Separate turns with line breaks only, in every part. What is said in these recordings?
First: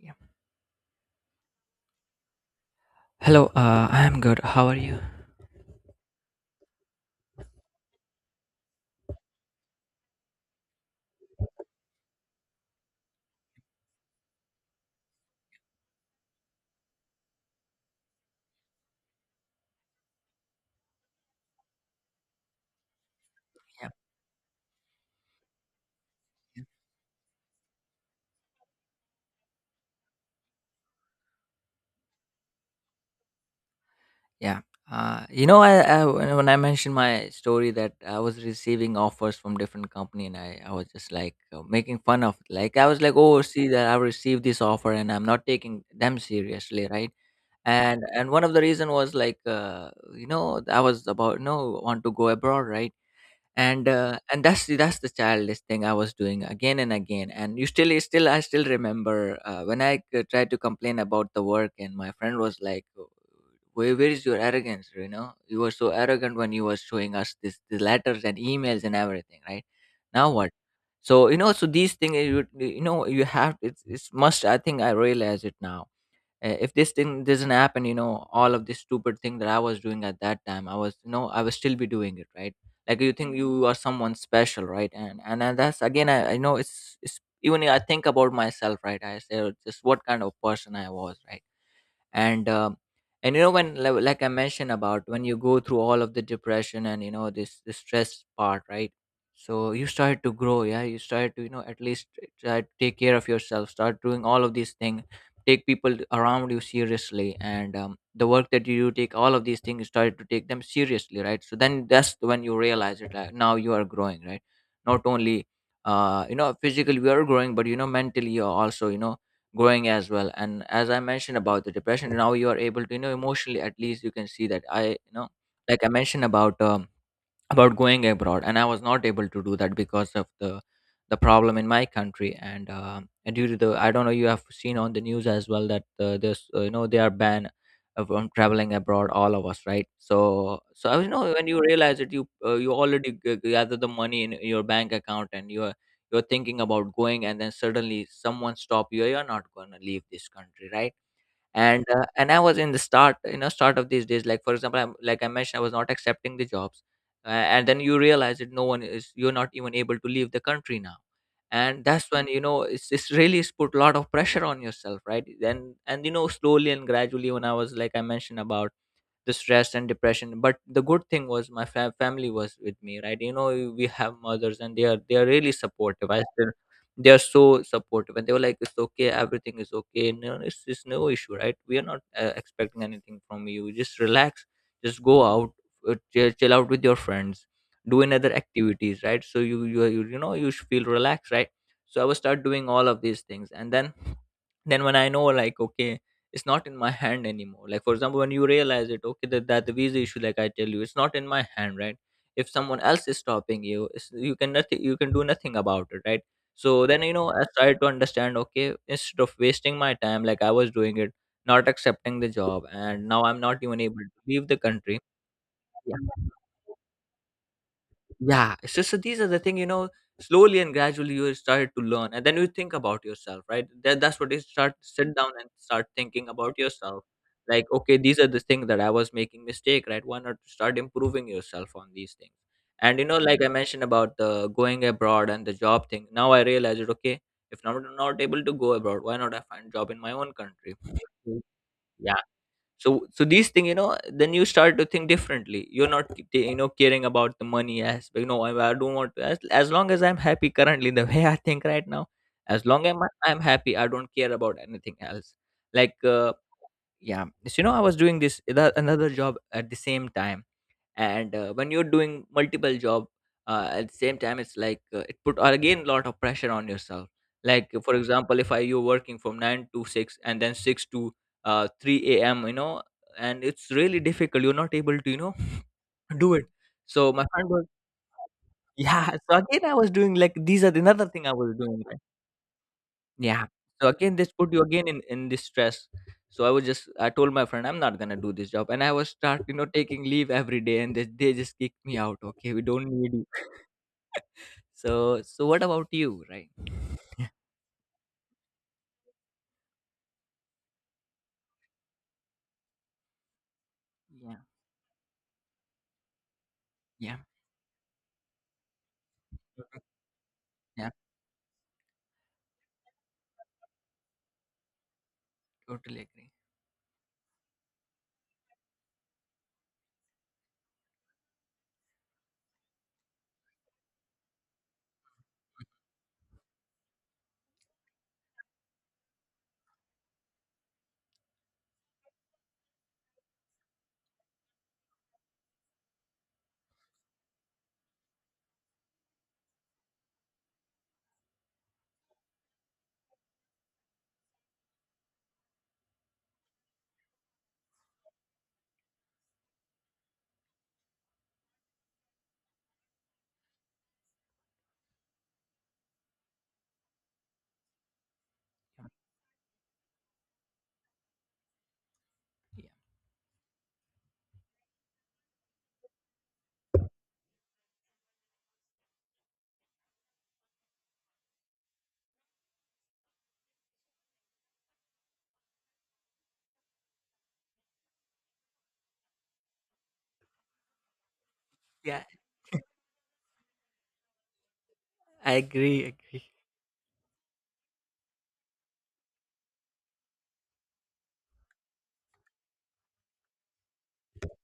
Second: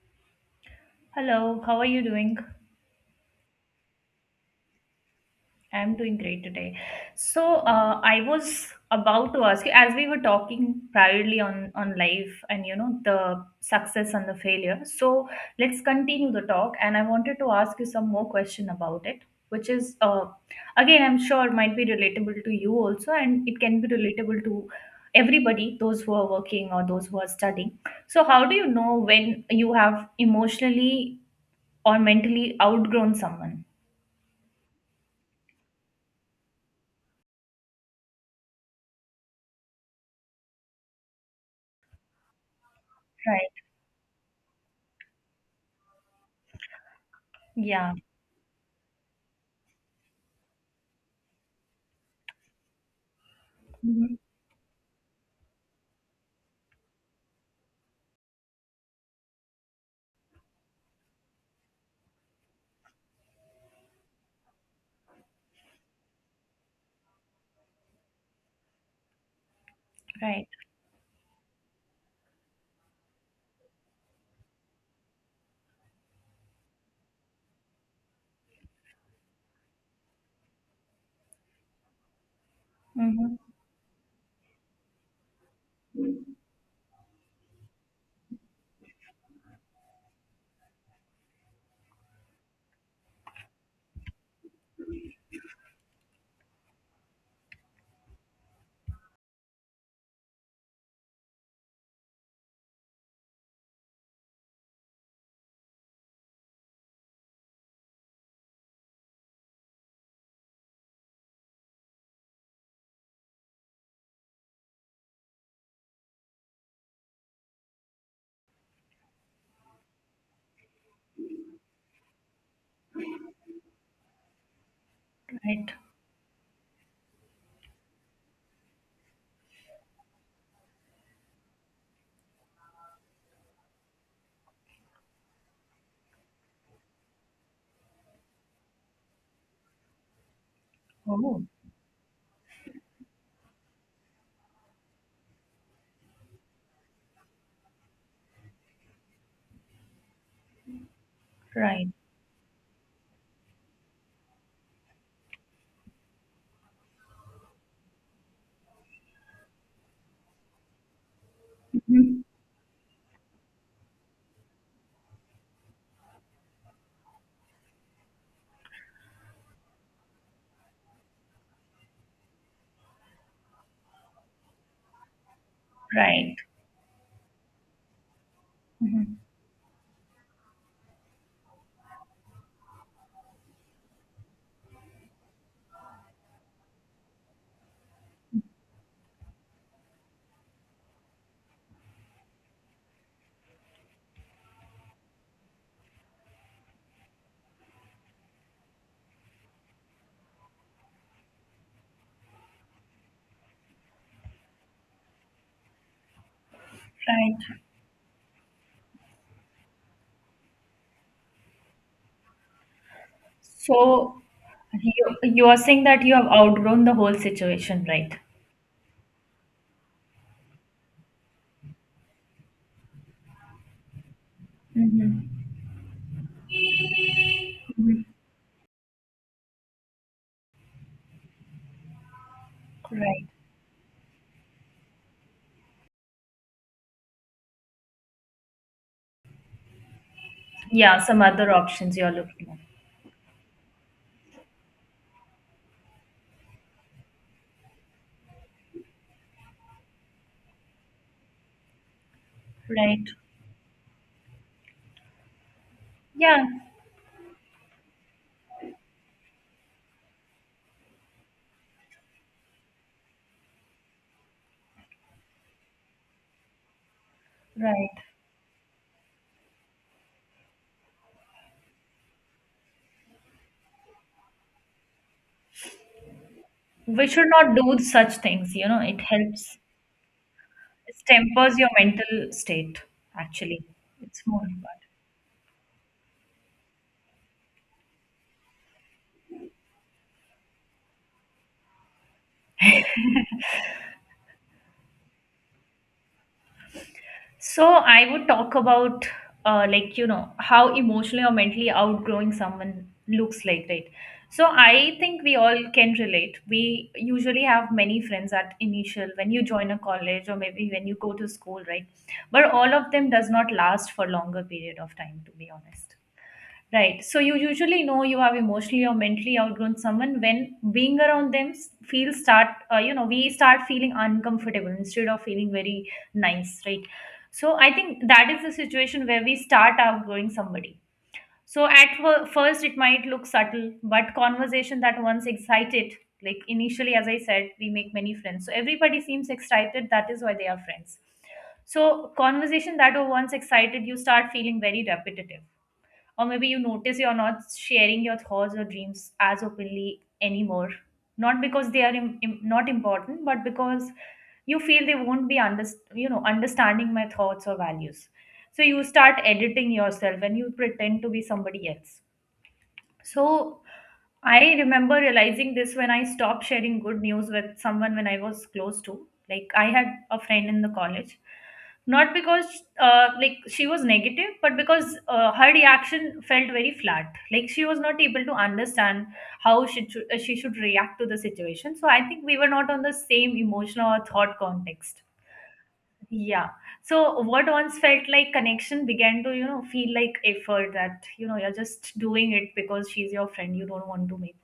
Yeah.
Hello, how are you doing?
Hello, I'm good. How are you?
I'm doing great today. So I was about to ask you, as we were talking privately on life and you know the success and the failure. So, let's continue the talk, and I wanted to ask you some more question about it, which is, again, I'm sure might be relatable to you also, and it can be relatable to everybody, those who are working or those who are studying. So, how do you know when you have emotionally or mentally outgrown someone?
Yeah. You know, I when I mentioned my story that I was receiving offers from different company, and I was just like making fun of, like I was like, oh,
Right.
see that I received this offer, and I'm not taking them seriously, right?
Yeah.
And one of the reason was like, you know, I was about no want to go abroad, right? And
Hmm.
that's the childish thing I was doing again and again. And you still I still remember when I tried to complain about the work, and my friend was like where is your arrogance, you know, you were so arrogant when you were showing us this the letters and emails and everything, right? Now
Right.
what? So, you know, so these things you you know you have it's must, I think I realize it now. If this thing doesn't happen, you know, all of this stupid thing that I was doing at that time, I was, you know, I will still be doing it, right? Like you
Hmm.
think you are someone special, right? And that's again, I know it's even I think about myself, right? I say, "Oh, just what kind of person I was?" Right. And um and you know, when like I mentioned, about when you go through all of the depression and, you know, this the stress part, right? So you started to grow, yeah, you started to, you know, at least try to take care of yourself, start doing all of these things, take people around you seriously, and the work that you do, take all of these things, you started to take them seriously, right? So then that's when you realize it, like now you are growing, right? Not only you know, physically we are growing, but, you know, mentally you're also, you know, growing as well. And as I mentioned about the depression, now you are able to, you know, emotionally at least, you can see that I, you know,
Right.
like I mentioned about going abroad, and I was not able to do that because of the problem in my country. And and due to the, I don't know, you have seen on the news as well that there's you know, they are banned from traveling abroad, all of us, right? So so I was, you know,
Oh,
when you realize that you you already gather the money in your bank account, and you're thinking about going, and then suddenly someone stop you, you're not going to leave this country, right? And
right.
and I was in the start, you know, start of these days, like for example, I'm, like I mentioned, I was not accepting the jobs. And then you realize that no one is, you're not even able to leave the country now. And that's
Hmm.
when you know it's really it's put a lot of pressure on yourself, right then. And you know, slowly and gradually, when I was, like I mentioned about the stress and depression, but the good thing was my family was with me, right? You know, we have mothers, and they are really supportive. I
Right.
still, they are so supportive. And they were like, it's okay,
Hmm.
everything is okay, no, it's no issue, right? We are not expecting anything from you, just relax, just go out, chill out with your friends, do another activities, right? So you you know, you should feel relaxed, right? So I will start doing all of these things. And then when I know, like, okay, it's not in my hand anymore, like for example, when you realize it, okay, that the visa issue, like I tell you, it's not in my hand, right? If someone else is stopping you, it's, you can nothing, you can do nothing about it, right? So then, you know,
Right.
I tried to understand, okay, instead of wasting my time like I was doing it, not accepting the job, and now I'm not even able
So,
to leave the country.
you are saying that
Yeah.
you have outgrown the whole situation, right?
Yeah. So, so these are the thing, you know, slowly and gradually you started to learn, and then you think about yourself, right? That's what is, start sit down
Hmm.
and start thinking about yourself. Like, okay,
Hmm.
these are the things that I was making mistake, right? Why not start improving yourself on these things? And you know,
Right.
like I mentioned about the going abroad and the job thing. Now I realize it, okay, if I'm not able to go abroad, why not I find job in my own country?
Yeah, some other options you are
Yeah,
looking at.
so so these things, you know, then you start to think differently. You're not you know, caring about the money aspect. No, I don't want to, as long as I'm happy currently, the way I think right now, as long as
Right.
I'm happy, I don't care about anything else. Like
Yeah.
yeah. So, you know, I was doing this another job at the same time. And when you're doing multiple job at the same time, it's like it put again a lot of pressure on yourself. Like for
Right.
example, if I, you're working from 9 to 6 and then 6 to 3 a.m, you know, and it's really difficult, you're not able to, you know, do it.
We
So my
should
friend
not
was
do such things, you know, it
yeah, so
helps,
again I was doing, like these are the
it
another thing I was
tempers your
doing, right?
mental state,
Yeah.
actually.
So again,
It's
this
more
put you
important.
again in this stress. So I was just, I told my friend, I'm not gonna do this job, and I was start, you know, taking leave every day, and they just kicked me out. Okay, we don't need you. So so what about you, right?
So I would talk about like you know how emotionally or mentally outgrowing someone looks like, right?
Yeah.
So I think we all can relate. We
Yeah.
usually have many friends at initial when you join a
Mhm.
college or maybe when
Yeah.
you go to school, right? But all of them does not last for longer period of time, to be honest.
Totally agree.
Right. So you usually know you have emotionally or mentally outgrown someone when being around them feel start you know we start feeling uncomfortable instead of feeling very nice, right? So I think that is the situation where we start outgrowing somebody. So at first it might look subtle, but conversation that once excited, like initially as I said, we make many friends. So everybody seems excited. That is why they are friends. So conversation that were once excited, you start feeling very repetitive, or maybe you notice you're not sharing your thoughts or dreams as openly anymore, not because they are not important, but because you feel they won't be you know understanding my thoughts or values, so you start editing yourself and you pretend to be somebody else.
Yeah.
So I remember realizing this when I stopped sharing good news with someone when I was close to. Like I had a friend in the college, not because like she was negative, but because her reaction felt very flat. Like she was not able to understand how she should react to the situation. So
Yeah,
I think we were not on the same emotional or thought context.
I agree. Agree.
Yeah. So what once felt like connection began to, you know, feel like effort that, you know, you're just doing it because she's your friend. You don't want to make,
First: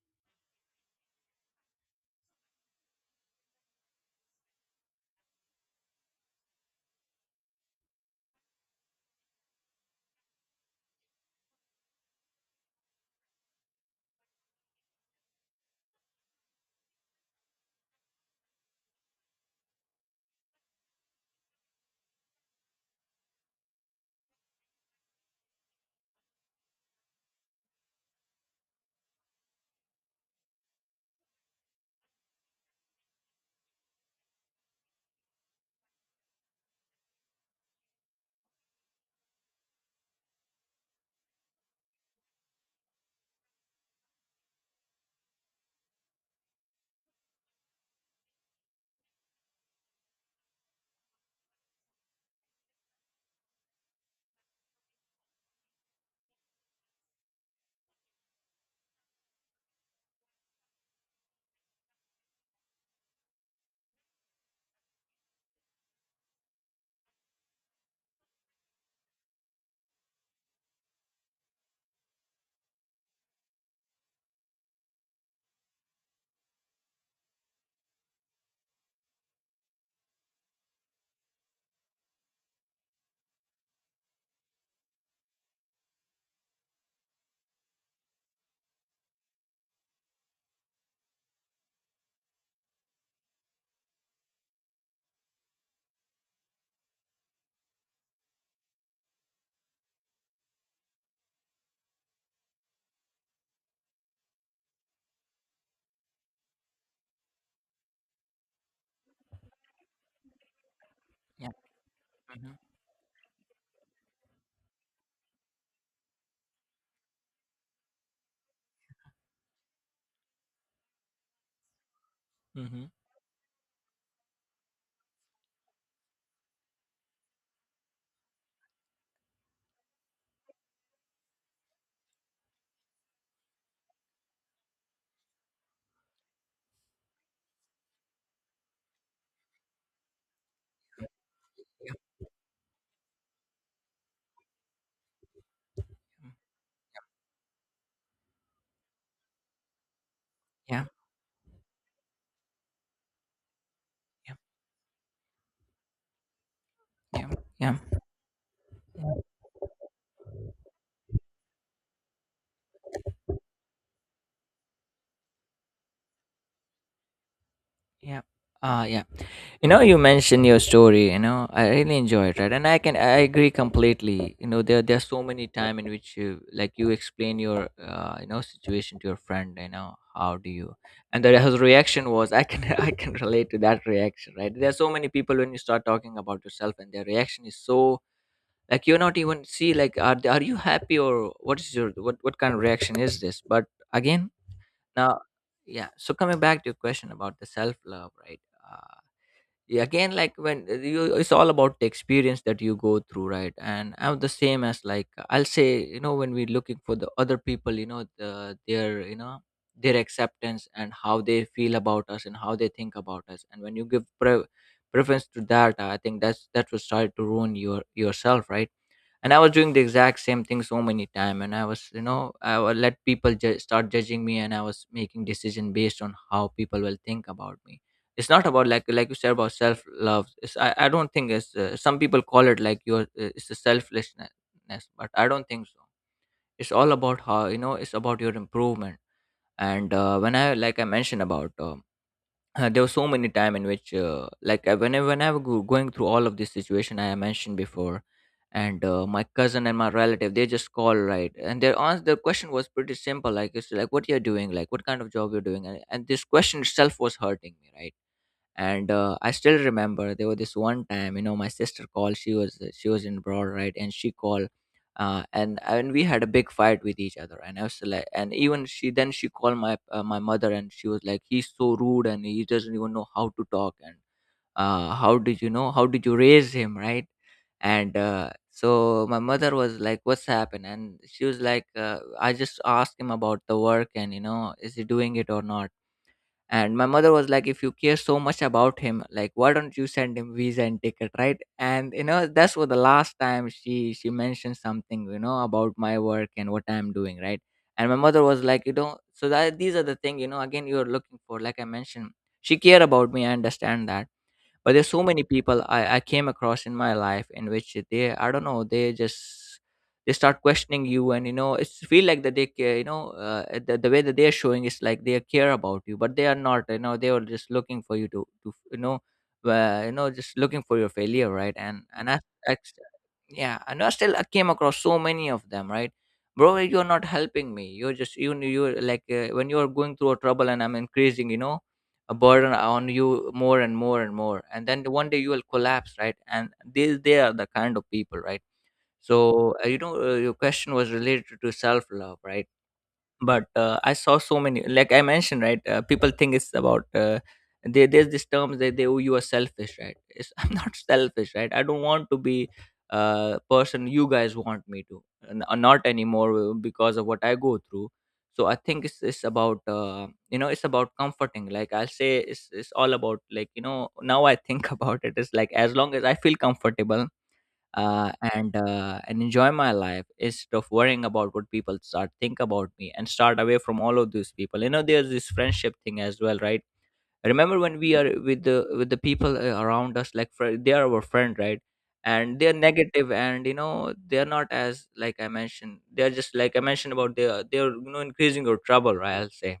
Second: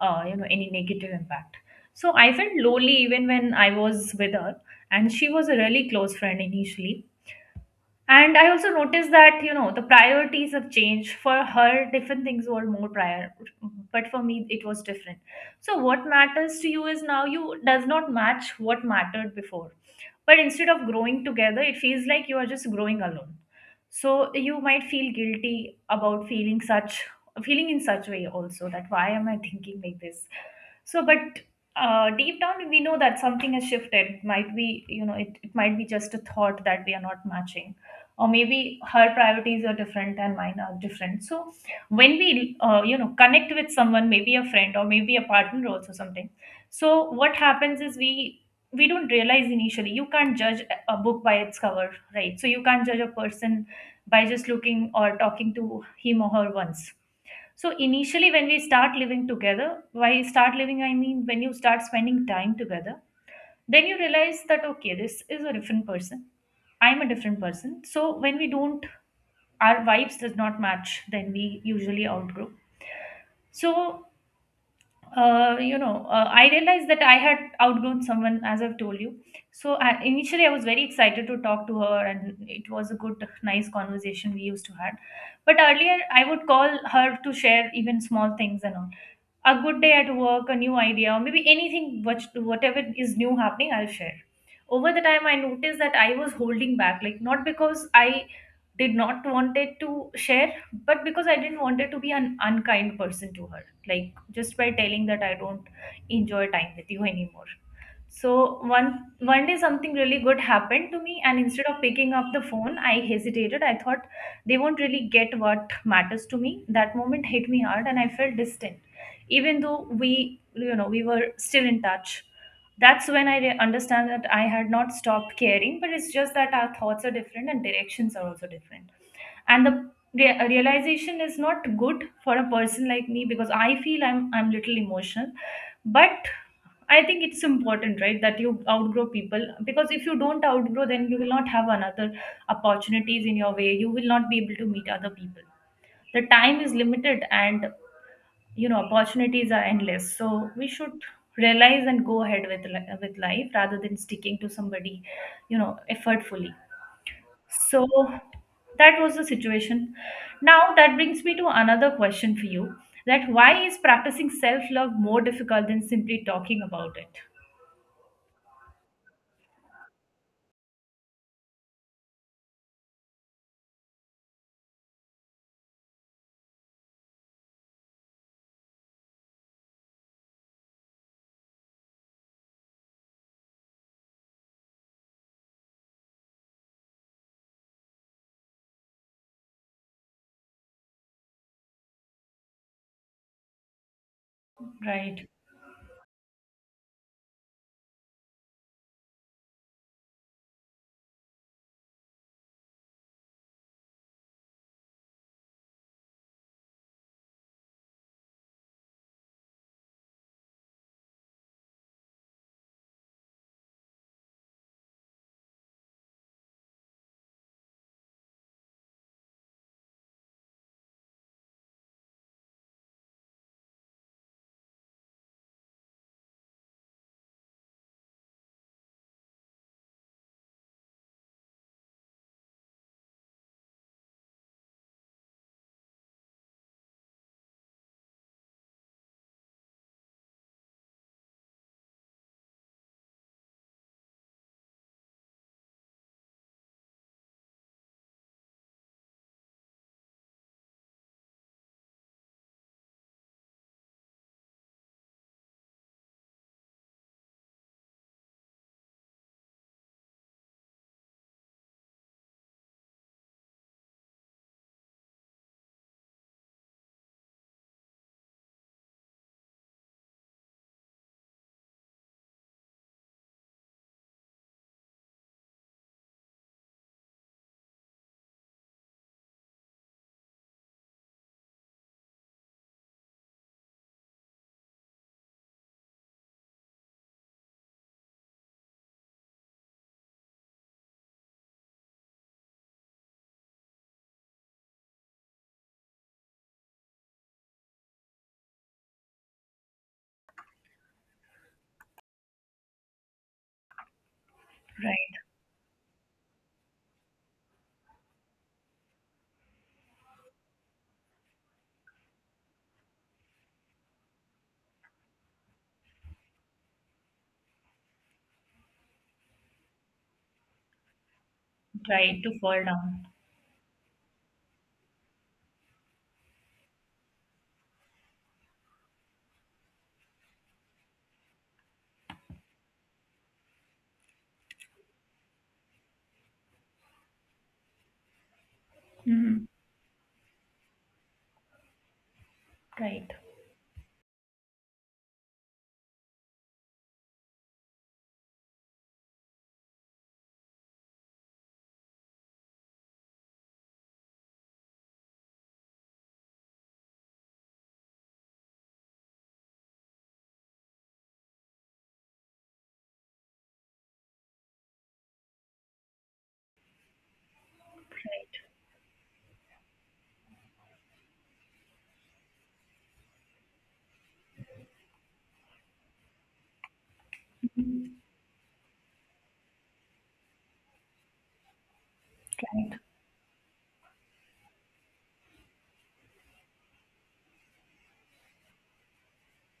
you know, any negative impact. So I felt lonely even when I was with her, and she was a really close friend initially. And I also noticed that, you know, the priorities have changed. For her, different things were more prior, but for me, it was different. So, what matters to you is now you does not match what mattered before. But instead of growing together, it feels like you are just growing alone. So, you might feel guilty about feeling such, feeling in such way also, that why am I thinking like this? So, but deep down, we know that something has shifted. Might be, you know, it might be just a thought that we are not matching. Or maybe her priorities are different and mine are different. So, when we, you know, connect with someone, maybe a friend or maybe a partner also something. So, what happens is we don't realize initially. You can't judge a book by its cover, right? So, you can't judge a person by just looking or talking to him or her once. So initially, when we start living together, why start living? I mean, when you start spending time together, then you realize that okay, this is a different person. I'm a different person. So when we don't, our vibes does not match. Then we usually outgrow. So I realized that I had outgrown someone, as I've told you. So I, initially, I was very excited to talk to her, and it was a good, nice conversation we used to had. But earlier, I would call her to share even small things and all. A good day at work, a new idea, or maybe anything, which, whatever is new happening, I'll share. Over the time, I noticed that I was holding back, like not because I did not wanted to share, but because I didn't want it to be an unkind person to her. Like just by telling that I don't enjoy time with you anymore. So one day something really good happened to me and
Yeah.
instead of picking up the
Mm-hmm.
phone I hesitated. I thought they won't really get what matters to me. That moment hit me hard and I felt distant. Even though we, you know, we were still in touch.
Mm-hmm.
That's when I understand that I had not stopped caring, but it's just that our thoughts are different and directions are also different. And the realization is not good for a person like me, because I feel I'm little emotional. But I think it's important, right, that you outgrow people, because if you don't outgrow, then you will not have another opportunities in your way, you will not be able to meet other people. The time is limited, and you know opportunities are endless, so we
Yeah.
should realize and go ahead with with life rather than
Yeah.
sticking to somebody, you know, effortfully.
Yeah.
So that was
Yeah.
the situation. Now that brings me to another question for you, that why is practicing self love more difficult than simply talking about it?
Yeah. Yeah, you know, you mentioned your story, you know, I really enjoy it, right? And I can, I agree completely. You know, there's so many time in which, you like, you explain your you know, situation to your friend, you know, how do you. And the his reaction was, I can I can relate to that reaction, right? There are so many people when you start talking about yourself and their reaction is so, like you're not even see, like are you happy, or what is your, what kind of reaction is this? But again, now
Right,
yeah, so coming back to your question about the self love, right? uh, yeah, again, like when you, it's all about the experience that you go through, right? And I'm the same as, like I'll say, you know, when we're looking for the other people, you know, their, you know, their acceptance, and how they feel about us, and how they think about us. And when you give preference to that, I think that's, that will start to ruin your yourself, right? And I was doing the exact same thing so many time, and I was, you know, I would let people start judging me, and I was making decision based on how people will think about me. It's not about like you said about self love, it's, I don't think it's some people call it like your it's a selflessness, but I don't think so. It's all about, how you know, it's about your improvement. And when I, like I mentioned about there was so many time in which whenever going through all of this situation I mentioned before. And my cousin and my relative, they just call, right? And their answer, their question was pretty simple, like it's like, what you're doing, like what kind of job you're doing? And this question itself was hurting me, right? And I still remember, there was this one time, you know, my sister called, she was in abroad, right? And she called and we had a big fight with each other, and I was like, and even she then she called my my mother, and she was like, he's so rude and he doesn't even know how to talk, and how did you know, how did you raise him, right? And so my mother was like, what's happened? And she was like, I just asked him about the work and you know, is he doing it or not? And my mother was like, if you care so much about him, like why don't you send him visa and ticket, right? And you know That's what the last time she mentioned something about my work and what I'm doing, right? And my mother was like, so that these are the thing, again you're looking for, like I mentioned. She care about me, I understand that. But there's so
right,
many people I came across in my life in which they, I don't know, they just— they start questioning you, and, it's feel like that they care, the way that they're showing is like they care about you, but they are not. They were just looking for you to, just looking for your failure, right? And i,
right, to
I
fall down.
yeah, and I still I came across so many of them, right? Bro, you're not helping me, you're just— you're like, when you're going through a trouble and I'm increasing, a burden on you more and more and more, and then one day you will collapse, right? And they are the kind of people, right?
Hmm.
So, your question was related to self love, right?
Right,
But I saw so many, like I mentioned, right? People think it's about there's this term that they— oh, you are selfish, right? I'm not selfish, right? I don't want to be a person you guys want me to— not anymore, because of what I go through. So I think it's about, it's about comforting. Like, I'll say it's all about, like, now I think about it, it's like, as long as I feel comfortable uh,
right,
and uh, and enjoy my life, instead of worrying about what people start think about me, and start away from all of those people. There's this friendship thing as well, right? Remember when we are with the people, around us, like they are our friend, right? And they're
right.
negative, and, they're not, as like I mentioned. They're just, like I mentioned, about, they're increasing your trouble, right? I'll say.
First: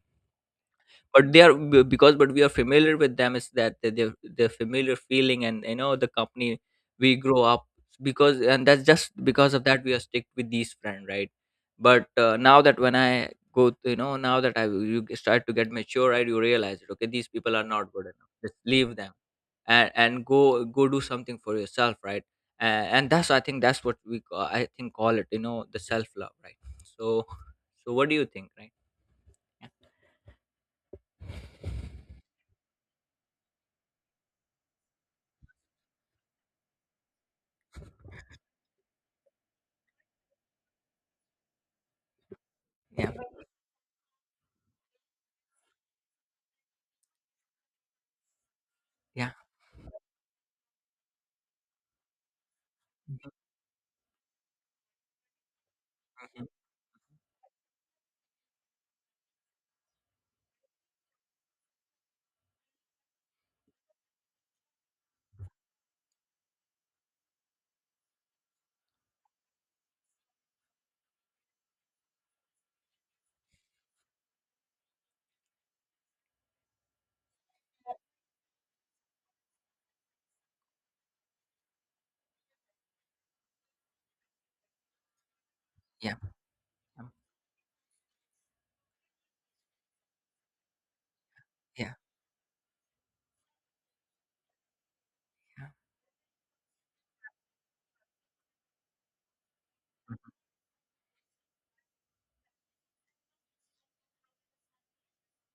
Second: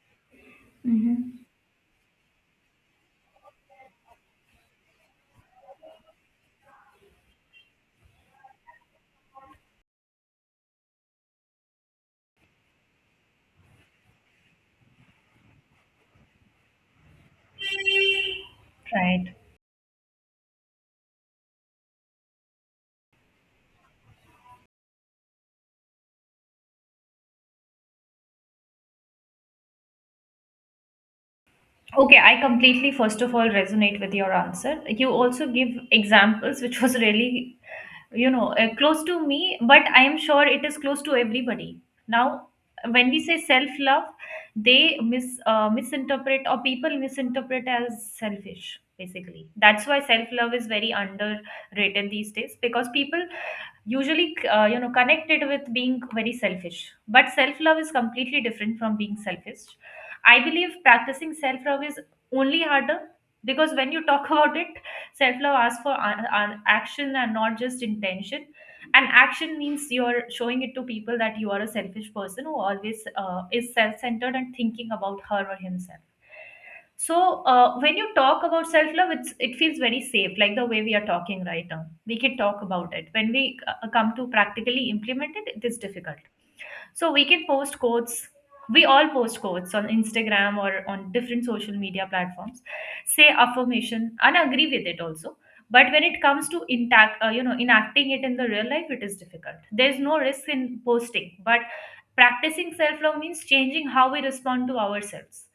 But they
Hmm.
are because— but we are familiar with them, is that they're familiar feeling, and, the company we grow up. Because— and that's just because of that, we are stick with these friend, right? But now that— when I go, now that I— you start to get mature, right? You realize it, okay, these people are not good enough, just leave them,
Right.
and go do something for yourself, right? And that's, I think that's what we I think call it, the self love, right? So. So what do you think, right? Yeah.
Okay, I completely, first of all, resonate with your answer. You also give examples, which was really, you know, close to me, but I am sure it is close to everybody. Now when
Yeah,
we say self love, they misinterpret, or people misinterpret as selfish,
yeah.
basically. That's why self love is very underrated these days, because people
Mhm.
usually, you know, connected with being very
Mhm.
selfish. But self love is completely different from being selfish. I believe practicing self love is only harder, because when you talk about it, self love asks for action and not just intention. And action means you're showing it to people that you are a selfish person who always is self-centered and thinking about her or himself. So when you talk about self love, it's it feels very safe. Like the way we are talking right now, we can talk about it. When we come to practically implement it, it is
Yeah.
difficult.
Um,
So we can post quotes. We all post quotes on Instagram or on different social
yeah,
media platforms, say affirmation and agree with it also.
yeah,
But when it comes to intact, you know, enacting it in the real life, it is difficult. There's no
mhm,
risk in posting, but practicing self-love means changing how we respond to ourselves,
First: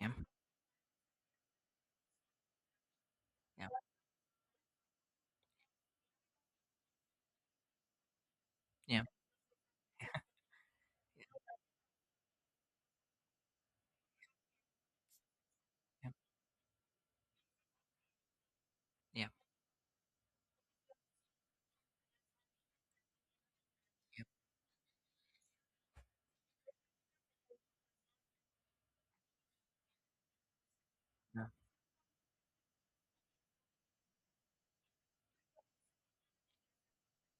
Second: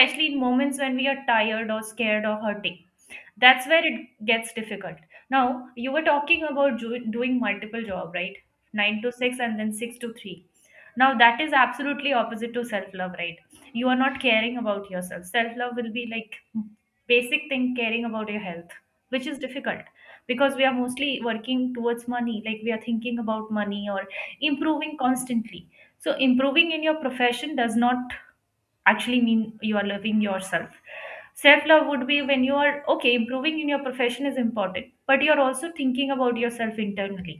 yeah,
in moments when we are tired or scared or hurting. That's where it gets difficult. Now you were talking about doing multiple job, right?
yeah,
9
yeah,
to 6 and then 6 to 3. Now that is absolutely opposite to self love, right? You are not caring about yourself. Self love will be
yeah,
like basic thing, caring about your health, which
yeah,
is difficult, because we are mostly working towards money, like we are thinking about money or
yeah,
improving constantly. So improving in your profession does not actually mean you are loving yourself.
yeah,
Self love would be when you are okay improving in your profession is important, but you're also thinking about yourself internally.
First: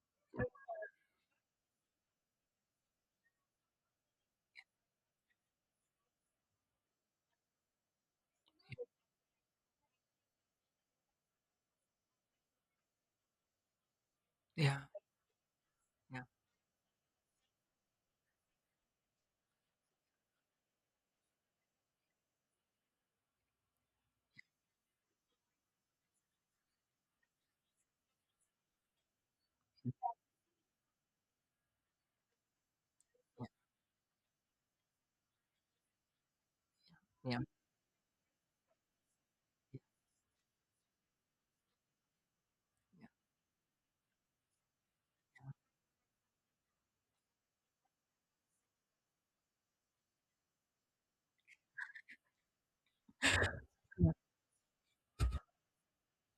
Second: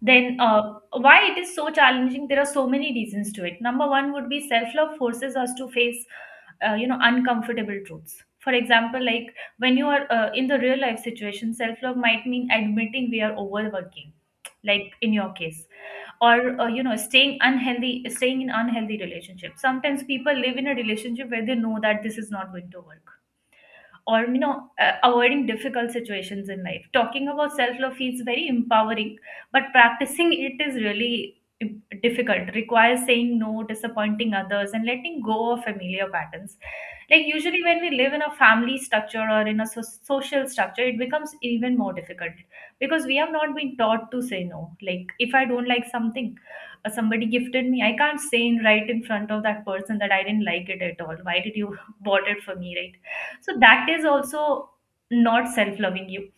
Then why it is so challenging? There are so many reasons to it. Number one would be self love forces us to face you know uncomfortable truths. For example, like when you are in the real life situation, self love might mean admitting we are overworking,
yeah,
like in your case,
yeah,
or you know staying unhealthy, staying in unhealthy relationships. Sometimes people live in a relationship where they know that this is not going to work, or you know avoiding difficult situations in life. Talking about self love feels very empowering, but practicing it is really im- difficult. Requires saying no, disappointing others, and letting go of familiar patterns. Like
yeah, yeah, yeah,
usually when we live in a family structure or in a social structure, it becomes even more difficult, because we have not been taught to say no. Like if I don't like something, somebody gifted me, I can't say in right in front of that person that I didn't like it at all, why did you bought it for me, right? So that is also not self loving You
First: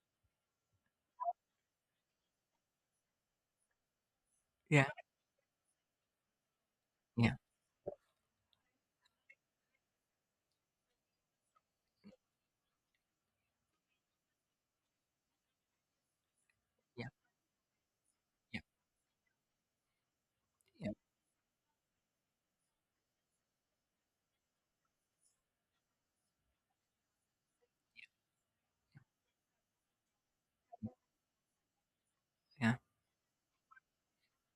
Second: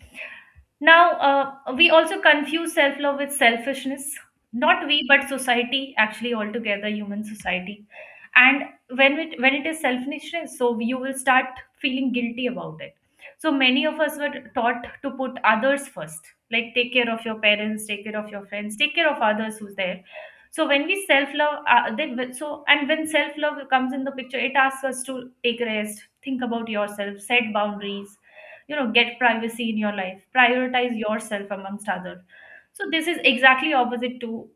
now, we also confuse self love with selfishness. Not
yeah,
we, but society, actually, altogether, human society. And when it is selfishness, so you will start feeling guilty about it. So many of us were taught to put others first, like take
yeah,
care of your parents, take care of your friends, take care of others who's there. So when
yeah,
we self love, then when- so and when self love comes in the picture, it asks us to take rest, think about yourself, set boundaries, get privacy in your life, prioritize yourself amongst others.
yeah,
So this is exactly opposite to,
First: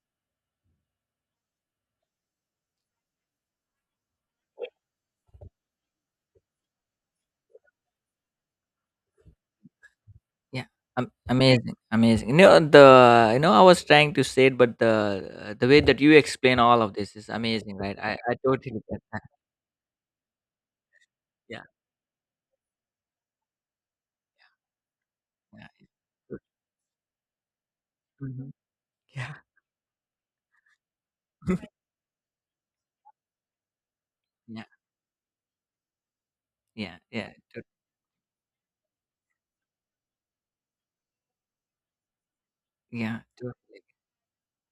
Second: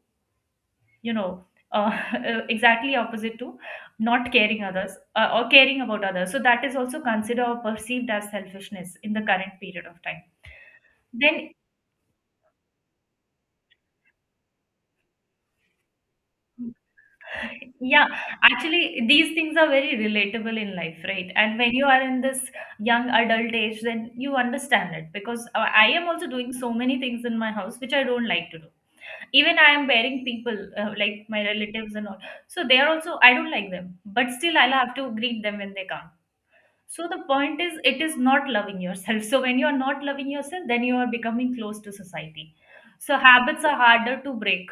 you know uh, exactly opposite to not caring others, or caring about others. So that is also considered or perceived as selfishness in the current period of time.
yeah.
Then,
Amazing, amazing. You know I was trying to say it, but the way that you explain all of this is amazing, right?
yeah,
I totally get
actually
that.
these things are very relatable in life, right? And
Yeah,
when you are in this young adult age, then you understand it, because
yeah,
I am also doing so many things in my house which I don't
mm-hmm.
like to do.
Yeah,
Even I am bearing people, like my relatives and all. So they are also, I don't like them, but still
yeah,
I'll have to greet them when they come.
yeah,
So the
yeah,
point is it is not loving yourself. So when you are not loving yourself, then you are becoming close to society. So
yeah,
habits are
totally.
harder to break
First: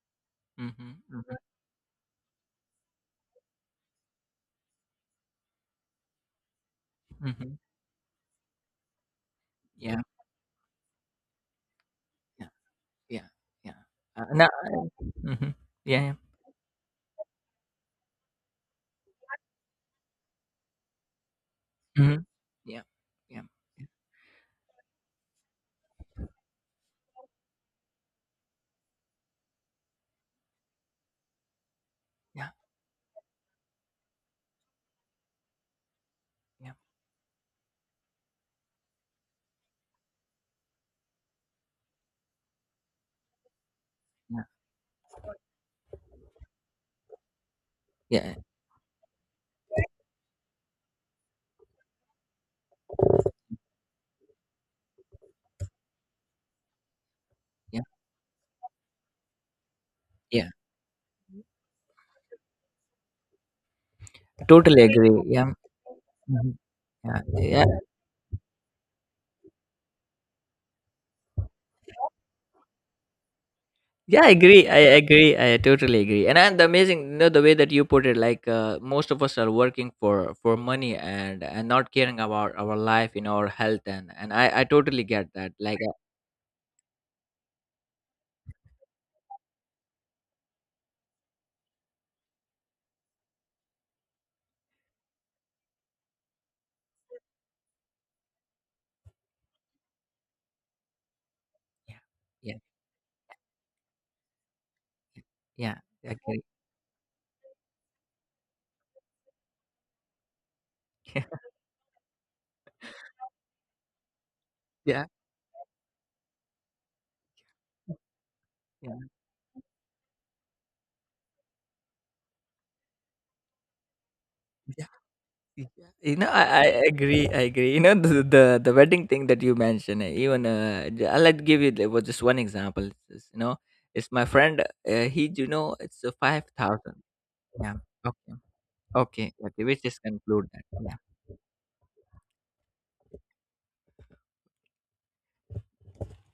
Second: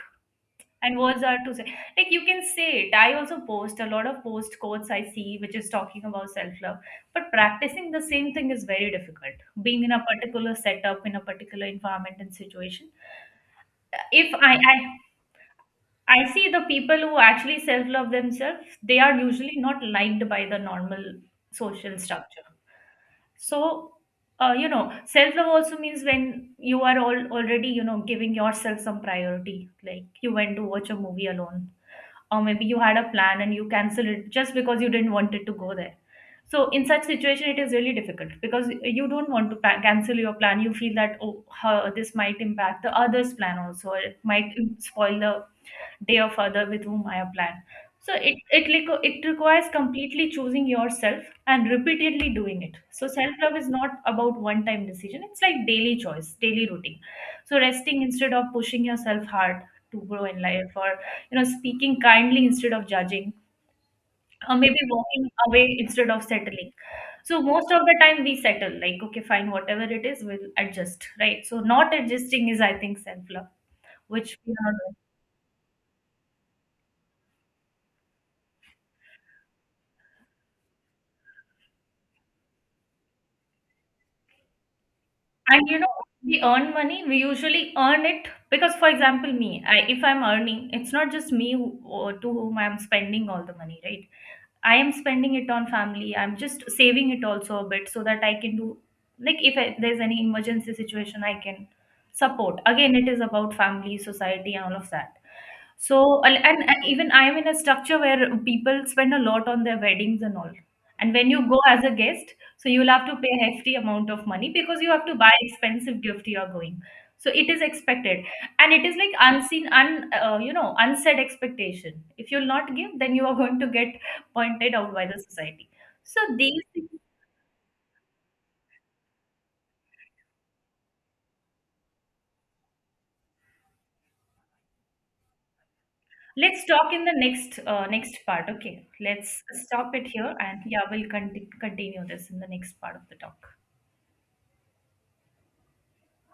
Mm-hmm,
and words
mm-hmm,
are to say, like you can say it. I also post a lot of post quotes I see which is talking about self-love, but
mm-hmm.
practicing the same thing is very difficult being in
Yeah,
a particular setup, in a particular environment and
yeah,
situation.
yeah, yeah.
If
No,
I,
mhm. Yeah, yeah.
I see the people who actually self love themselves, they are usually not liked by the normal social
Mhm.
structure.
Yeah. Yeah. Yeah.
So, self love also means when you are all already, giving yourself some priority. Like you went to watch a movie alone, or
Yeah.
maybe you had a plan and you cancel it just because you didn't want it to go there. So
Yeah.
in such situation, it is really difficult because you don't want to cancel your plan. You feel that, oh, huh, this might impact the others' plan also, or it
Yeah.
might spoil the they or father with whom I have planned. So it
Yeah.
it requ- it requires completely choosing yourself and repeatedly doing it. So self love is not about one time decision. It's like daily choice, daily routine. So
Yeah.
resting instead of pushing yourself hard to grow in
Yeah.
life, or speaking kindly instead of judging, or maybe
Totally agree.
walking
Yeah.
away instead of
Mhm.
settling.
Yeah,
So
yeah,
most of the time we settle, like okay fine, whatever it is we'll adjust, right? So not adjusting is, I think, self love,
yeah. I
which we
agree.
are
I
not doing.
agree. I totally agree. And the amazing, the way that you put it, like, most of us are working for money, and not caring about our life, our health, and I totally get that.
And you
Like,
know, we earn money, we usually earn it because, for example, me, I, if I'm earning, it's not just me who, or to whom I'm spending all the money, right? I am spending it on family. I'm just saving it also a bit so that I can do, like if I, there's any emergency situation I can
yeah, yeah,
support. Again, it is about family, society, and all of that.
yeah. I
So
agree.
and even I am in a structure where people spend a lot on their weddings and all. And when you go as a guest, so you'll have to pay a hefty amount of money because you have
Yeah,
to buy expensive gift you are going. So it is expected, and it
yeah.
is like unseen, un you know, unsaid expectation. If you'll not give, then you are going to get pointed out by the
Y-
society.
You
So
know, I,
these
I
things,
agree. I agree. You know, the wedding thing that you mentioned. Even I'll let give you was just one example. It's my friend. He, it's a five
let's talk
thousand.
in the next
Yeah. Okay.
part. Okay,
Okay.
let's
Okay. We
stop
just
it here,
conclude
and
that.
yeah, we'll
Yeah.
continue this in the next part of the talk.